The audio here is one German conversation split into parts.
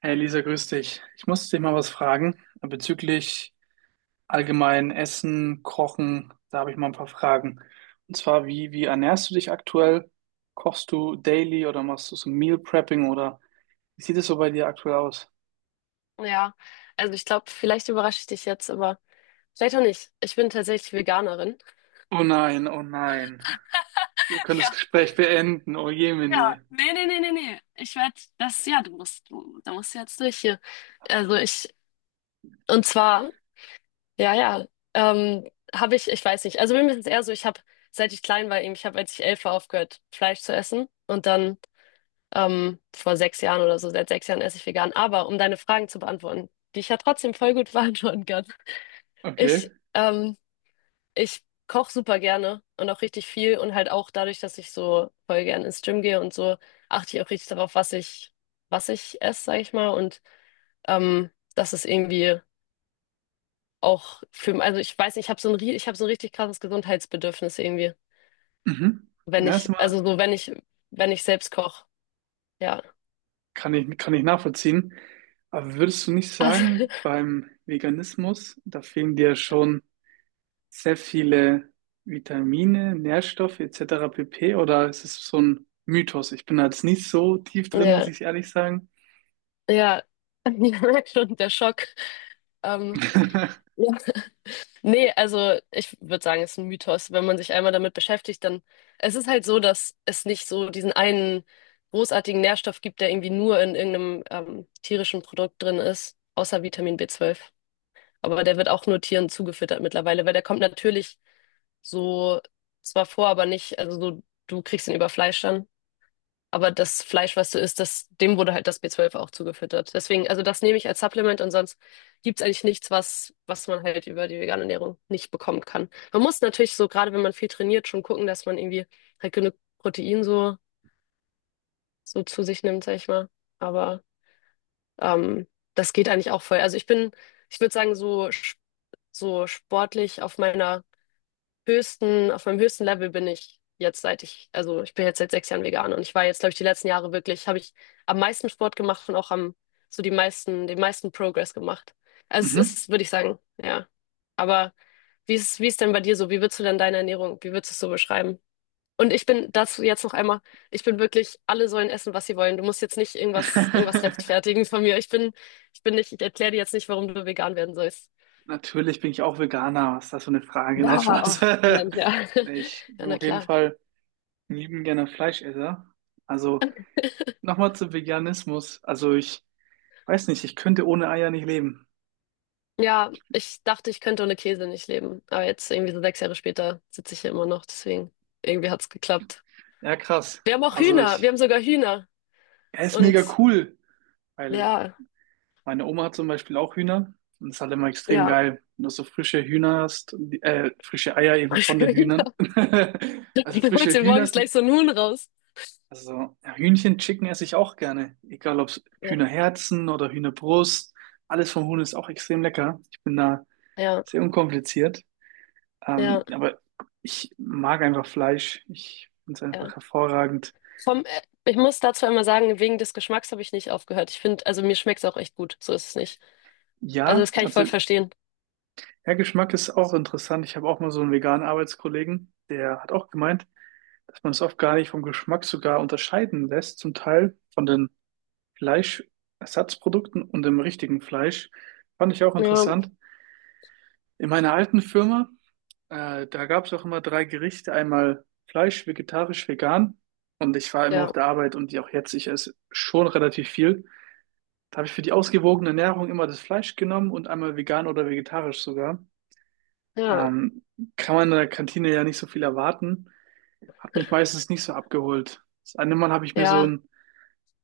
Hey Lisa, grüß dich. Ich muss dich mal was fragen bezüglich allgemein Essen, Kochen. Da habe ich mal ein paar Fragen. Und zwar, wie ernährst du dich aktuell? Kochst du daily oder machst du so Meal Prepping oder wie sieht es so bei dir aktuell aus? Ja, also ich glaube, vielleicht überrasche ich dich jetzt, aber vielleicht auch nicht. Ich bin tatsächlich Veganerin. Oh nein, oh nein. Wir können das Ja, Gespräch beenden. Oh ja. Jemine. Nee, nee, nee, nee, nee. Ich werde das, ja, da musst du jetzt durch hier. Also ich, und zwar, ja, ja, ähm, habe ich, ich weiß nicht. Also bei mir ist es eher so, ich habe, seit ich klein war, eben, ich habe, als ich 11 war, aufgehört, Fleisch zu essen. Und dann, vor 6 Jahren oder so, seit 6 Jahren esse ich vegan. Aber um deine Fragen zu beantworten, die ich ja trotzdem voll gut beantworten kann. Okay. Ich, ähm, Ich koche super gerne und auch richtig viel und halt auch dadurch, dass ich so voll gerne ins Gym gehe und so, achte ich auch richtig darauf, was ich esse, sag ich mal. Und ähm, das ist irgendwie auch für, also ich weiß nicht, ich habe so ein richtig krasses Gesundheitsbedürfnis irgendwie, Mhm. wenn Na, ich, erstmal also so wenn ich, wenn ich selbst koche, ja. Kann ich nachvollziehen. Aber würdest du nicht Also, sagen, beim Veganismus, da fehlen dir schon sehr viele Vitamine, Nährstoffe etc. pp. Oder ist es so ein Mythos? Ich bin da jetzt nicht so tief drin, muss ja, ich ehrlich sagen. ja, ich merke schon, der Schock. Ähm, Nee, also ich würde sagen, es ist ein Mythos. Wenn man sich einmal damit beschäftigt, dann es ist halt so, dass es nicht so diesen einen großartigen Nährstoff gibt, der irgendwie nur in irgendeinem tierischen Produkt drin ist, außer Vitamin B12. Aber der wird auch nur Tieren zugefüttert mittlerweile, weil der kommt natürlich so zwar vor, aber nicht, also so, du kriegst ihn über Fleisch dann. Aber das Fleisch, was du isst, das, dem wurde halt das B12 auch zugefüttert. Deswegen, also das nehme ich als Supplement und sonst gibt's eigentlich nichts, was, was man halt über die vegane Ernährung nicht bekommen kann. Man muss natürlich so, gerade wenn man viel trainiert, schon gucken, dass man irgendwie halt genug Protein so, so zu sich nimmt, sag ich mal. Aber ähm, das geht eigentlich auch voll. Also ich bin, ich würde sagen, so, so sportlich auf meiner höchsten, auf meinem höchsten Level bin ich jetzt seit ich, also ich bin jetzt seit 6 Jahren vegan und ich war jetzt, glaube ich, die letzten Jahre wirklich, habe ich am meisten Sport gemacht und auch am, so die meisten, den meisten Progress gemacht. Also es Mhm. ist, würde ich sagen, ja. Aber wie ist denn bei dir so? Wie würdest du denn deine Ernährung, wie würdest du es so beschreiben? Und ich bin dazu jetzt noch einmal, ich bin wirklich, alle sollen essen, was sie wollen. Du musst jetzt nicht irgendwas, irgendwas rechtfertigen von mir. Ich bin nicht, ich erkläre dir jetzt nicht, warum du vegan werden sollst. Natürlich bin ich auch Veganer. Was ist das für eine Frage? Nein, Ja, oh, Spaß. Mensch, ja. Nee, ich Ja, bin na auf jeden klar. Fall ein lieben gerne Fleischesser. Also nochmal zu Veganismus. Also ich weiß nicht, ich könnte ohne Eier nicht leben. Ja, ich dachte, ich könnte ohne Käse nicht leben. Aber jetzt irgendwie so 6 Jahre später sitze ich hier immer noch. Deswegen, irgendwie hat's geklappt. Ja, krass. Wir haben auch Also Hühner. Wir ich, haben sogar Hühner. er ist mega Und cool, weil ja, meine Oma hat zum Beispiel auch Hühner, und es ist halt immer extrem ja, geil, wenn du so frische Hühner hast, und frische Eier eben von den Hühnern. Hühner. Also Du holst frische dir Hühner morgens sind, gleich so einen Huhn raus. also ja, Hühnchen, Chicken esse ich auch gerne. Egal ob Ja, Hühnerherzen oder Hühnerbrust, alles vom Huhn ist auch extrem lecker. Ich bin da ja, sehr unkompliziert. ja, Aber ich mag einfach Fleisch. Ich finde es ja. einfach hervorragend. Vom, ich muss dazu einmal sagen, wegen des Geschmacks habe ich nicht aufgehört. Ich finde, also mir schmeckt's auch echt gut. So ist es nicht. Also Ja, das kann ich voll also verstehen. ja, Geschmack ist auch interessant. Ich habe auch mal so einen veganen Arbeitskollegen, der hat auch gemeint, dass man es oft gar nicht vom Geschmack sogar unterscheiden lässt, zum Teil von den Fleischersatzprodukten und dem richtigen Fleisch. Fand ich auch Ja, interessant. In meiner alten Firma, da gab es auch immer drei Gerichte, einmal Fleisch, vegetarisch, vegan. Und ich war immer auf ja, der Arbeit und die auch jetzt, ich esse schon relativ viel. Da habe ich für die ausgewogene Ernährung immer das Fleisch genommen und einmal vegan oder vegetarisch sogar. ja, Ähm, kann man in der Kantine ja nicht so viel erwarten. Hat mich meistens nicht so abgeholt. Das eine Mal habe ich mir so ja, ein,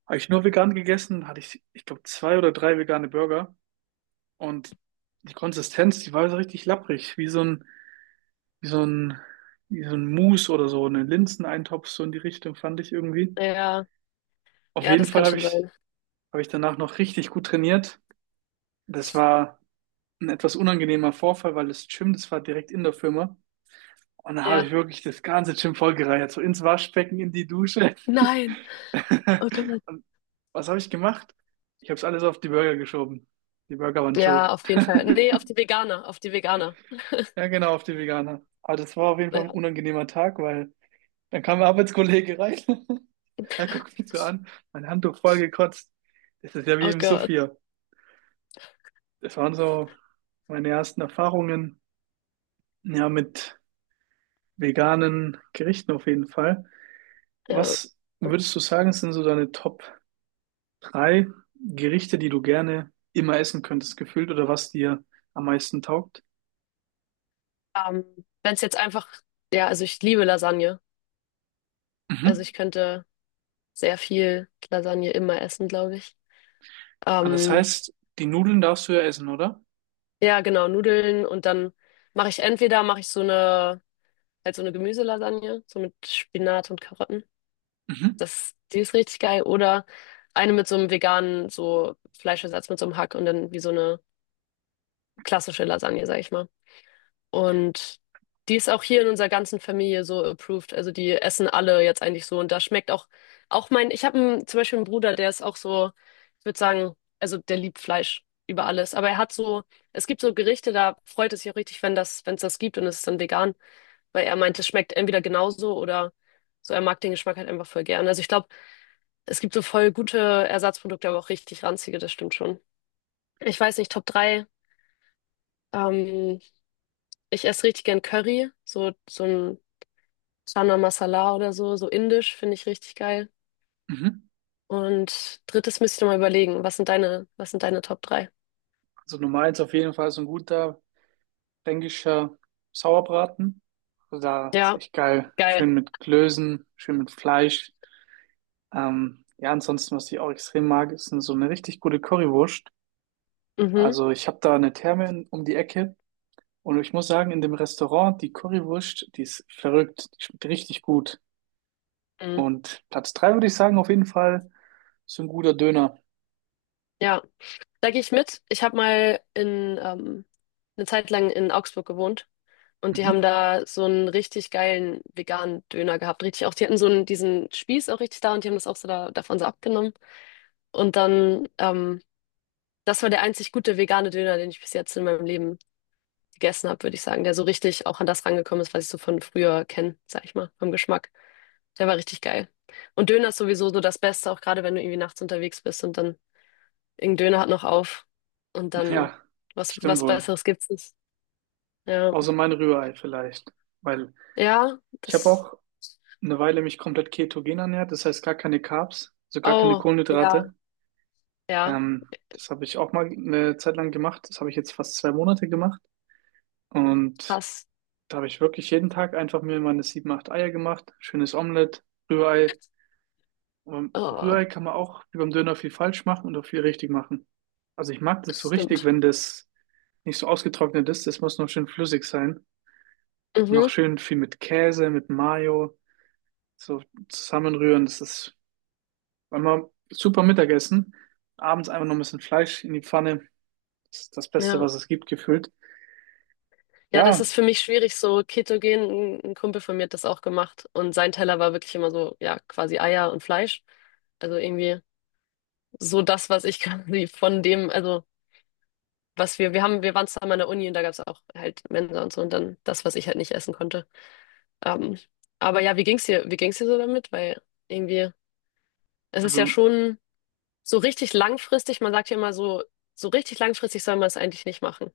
habe ich nur vegan gegessen, hatte ich, ich glaube, zwei oder drei vegane Burger. Und die Konsistenz, die war so richtig lapprig, wie so ein, wie so ein Mousse oder so, eine Linseneintopf, so in die Richtung fand ich irgendwie. ja, Auf ja, jeden das Fall kann schon sein. habe ich danach noch richtig gut trainiert. Das war ein etwas unangenehmer Vorfall, weil das Gym, das war direkt in der Firma. Und dann habe ich Ja. wirklich das ganze Gym vollgereiert, so ins Waschbecken, in die Dusche. Nein. Oh Gott. Und was habe ich gemacht? Ich habe es alles auf die Burger geschoben. Die Burger waren Ja, schuld. auf jeden Fall. Nee, auf die Veganer, auf die Veganer. Ja, genau, auf die Veganer. Aber das war auf jeden Fall Ja, ein unangenehmer Tag, weil dann kam ein Arbeitskollege rein. Er guckt mich so an, mein Handtuch voll gekotzt. Das ist ja wie oh im Gott, Sophia. Das waren so meine ersten Erfahrungen, ja, mit veganen Gerichten auf jeden Fall. ja. Was würdest du sagen, sind so deine Top drei Gerichte, die du gerne immer essen könntest, gefühlt, oder was dir am meisten taugt. Ähm, wenn es jetzt einfach, ja, also ich liebe Lasagne. Also Mhm. ich könnte sehr viel Lasagne immer essen, glaube ich. Ah, das Ähm, heißt, die Nudeln darfst du ja essen, oder? ja, genau, Nudeln und dann mache ich entweder mache ich so eine halt so eine Gemüselasagne, so mit Spinat und Karotten. Mhm. Das, die ist richtig geil. Oder eine mit so einem veganen so Fleischersatz mit so einem Hack und dann wie so eine klassische Lasagne, sag ich mal. Und die ist auch hier in unserer ganzen Familie so approved. Also die essen alle jetzt eigentlich so. Und da schmeckt auch, auch mein, ich habe zum Beispiel einen Bruder, der ist auch so, ich würde sagen, also der liebt Fleisch über alles. Aber er hat so, es gibt so Gerichte, da freut es sich auch richtig, wenn das, wenn es das gibt und es ist dann vegan, weil er meint, es schmeckt entweder genauso oder so, er mag den Geschmack halt einfach voll gern. Also ich glaube, es gibt so voll gute Ersatzprodukte, aber auch richtig ranzige, das stimmt schon. Ich weiß nicht, Top drei. Ähm, ich esse richtig gern Curry, so, so ein Chana Masala oder so, so indisch, finde ich richtig geil. Mhm. Und drittes müsste ich noch mal überlegen, was sind deine Top 3? Also Nummer eins auf jeden Fall so ein guter fränkischer Sauerbraten. Also da ist Ja, echt geil. geil. Schön mit Klößen, schön mit Fleisch. Ja, ansonsten, was ich auch extrem mag, ist so eine richtig gute Currywurst. Mhm. Also ich habe da eine um die Ecke, und ich muss sagen, in dem Restaurant, die Currywurst, die ist verrückt, die schmeckt richtig gut. Mhm. Und Platz drei würde ich sagen, auf jeden Fall so ein guter Döner. Ja, da gehe ich mit. Ich habe mal in eine Zeit lang in Augsburg gewohnt und die haben Mhm. da so einen richtig geilen veganen Döner gehabt. Richtig auch, die hatten so einen, diesen Spieß auch richtig da und die haben das auch so da, davon so abgenommen. Und dann, das war der einzig gute vegane Döner, den ich bis jetzt in meinem Leben gegessen habe, würde ich sagen, der so richtig auch an das rangekommen ist, was ich so von früher kenne, sag ich mal, vom Geschmack. Der war richtig geil. Und Döner ist sowieso so das Beste, auch gerade wenn du irgendwie nachts unterwegs bist und dann irgendein Döner hat noch auf und dann Ja, was, stimmt was wohl. Besseres gibt's nicht. Ja, Außer mein Rührei vielleicht. Weil ja, ich habe das. auch eine Weile mich komplett ketogen ernährt, das heißt gar keine Carbs, also gar keine Oh, ja, Kohlenhydrate. ja, Das habe ich auch mal eine Zeit lang gemacht. Das habe ich jetzt fast 2 Monate gemacht. Und krass. da habe ich wirklich jeden Tag einfach mir meine 7, 8 Eier gemacht, schönes Omelett, Rührei. Aber Oh, Rührei kann man auch wie beim Döner viel falsch machen und auch viel richtig machen. Also ich mag das so das richtig, stimmt. wenn das nicht so ausgetrocknet ist. Das muss noch schön flüssig sein. Und auch Mhm, schön viel mit Käse, mit Mayo, so zusammenrühren. Das ist immer super Mittagessen. Abends einfach noch ein bisschen Fleisch in die Pfanne. Das ist das Beste, ja. was es gibt, gefühlt. Ja, das Ja, ist für mich schwierig, so ketogen. Ein Kumpel von mir hat das auch gemacht und sein Teller war wirklich immer so, ja, quasi Eier und Fleisch. Also irgendwie. So das, was ich quasi von dem, also was wir, wir haben, wir waren zusammen an der Uni und da gab es auch halt Mensa und so und dann das, was ich halt nicht essen konnte. Ähm, aber ja, wie ging's dir so damit? Weil irgendwie, es ist ja also, schon so richtig langfristig, man sagt ja immer so, so richtig langfristig soll man es eigentlich nicht machen,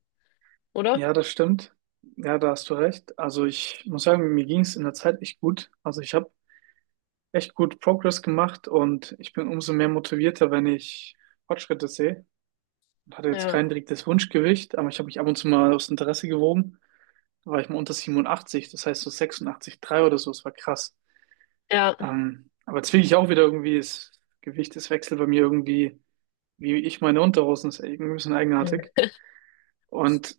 oder? ja, das stimmt. Ja, da hast du recht. Also ich muss sagen, mir ging es in der Zeit echt gut. Also ich habe echt gut Progress gemacht und ich bin umso mehr motivierter, wenn ich Fortschritte sehe. Ich hatte jetzt Ja, kein direktes Wunschgewicht, aber ich habe mich ab und zu mal aus Interesse gewogen. Da war ich mal unter 87, das heißt so 86,3 oder so, das war krass. ja, Aber jetzt will ich auch wieder irgendwie, das Gewicht, das wechselt bei mir irgendwie, wie ich meine Unterhosen, ist irgendwie ein bisschen eigenartig. Und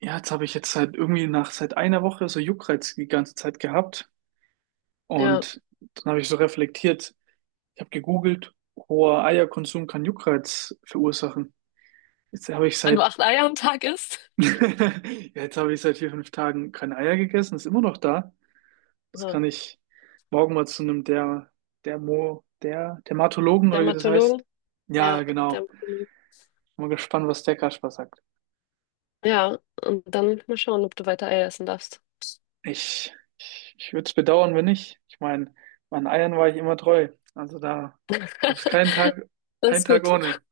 ja, jetzt habe ich jetzt halt irgendwie nach seit 1 Woche so Juckreiz die ganze Zeit gehabt. ja. Und dann habe ich so reflektiert, ich habe gegoogelt, hoher Eierkonsum kann Juckreiz verursachen. Jetzt habe ich Wenn du seit 8 Eier am Tag isst, ja, jetzt habe ich seit 4, 5 Tagen keine Eier gegessen, ist immer noch da. Das aha. kann ich morgen mal zu einem der Dermatologen oder wie das heißt. Dermatologen, Ja, ja, genau. Dermatologen. Bin mal gespannt, was der Kasper sagt. Ja, und dann mal schauen, ob du weiter Eier essen darfst. Ich würde es bedauern, wenn nicht. Ich meine, meinen Eiern war ich immer treu. Also da gab es keinen Tag, Das keinen ist Tag gut. ohne.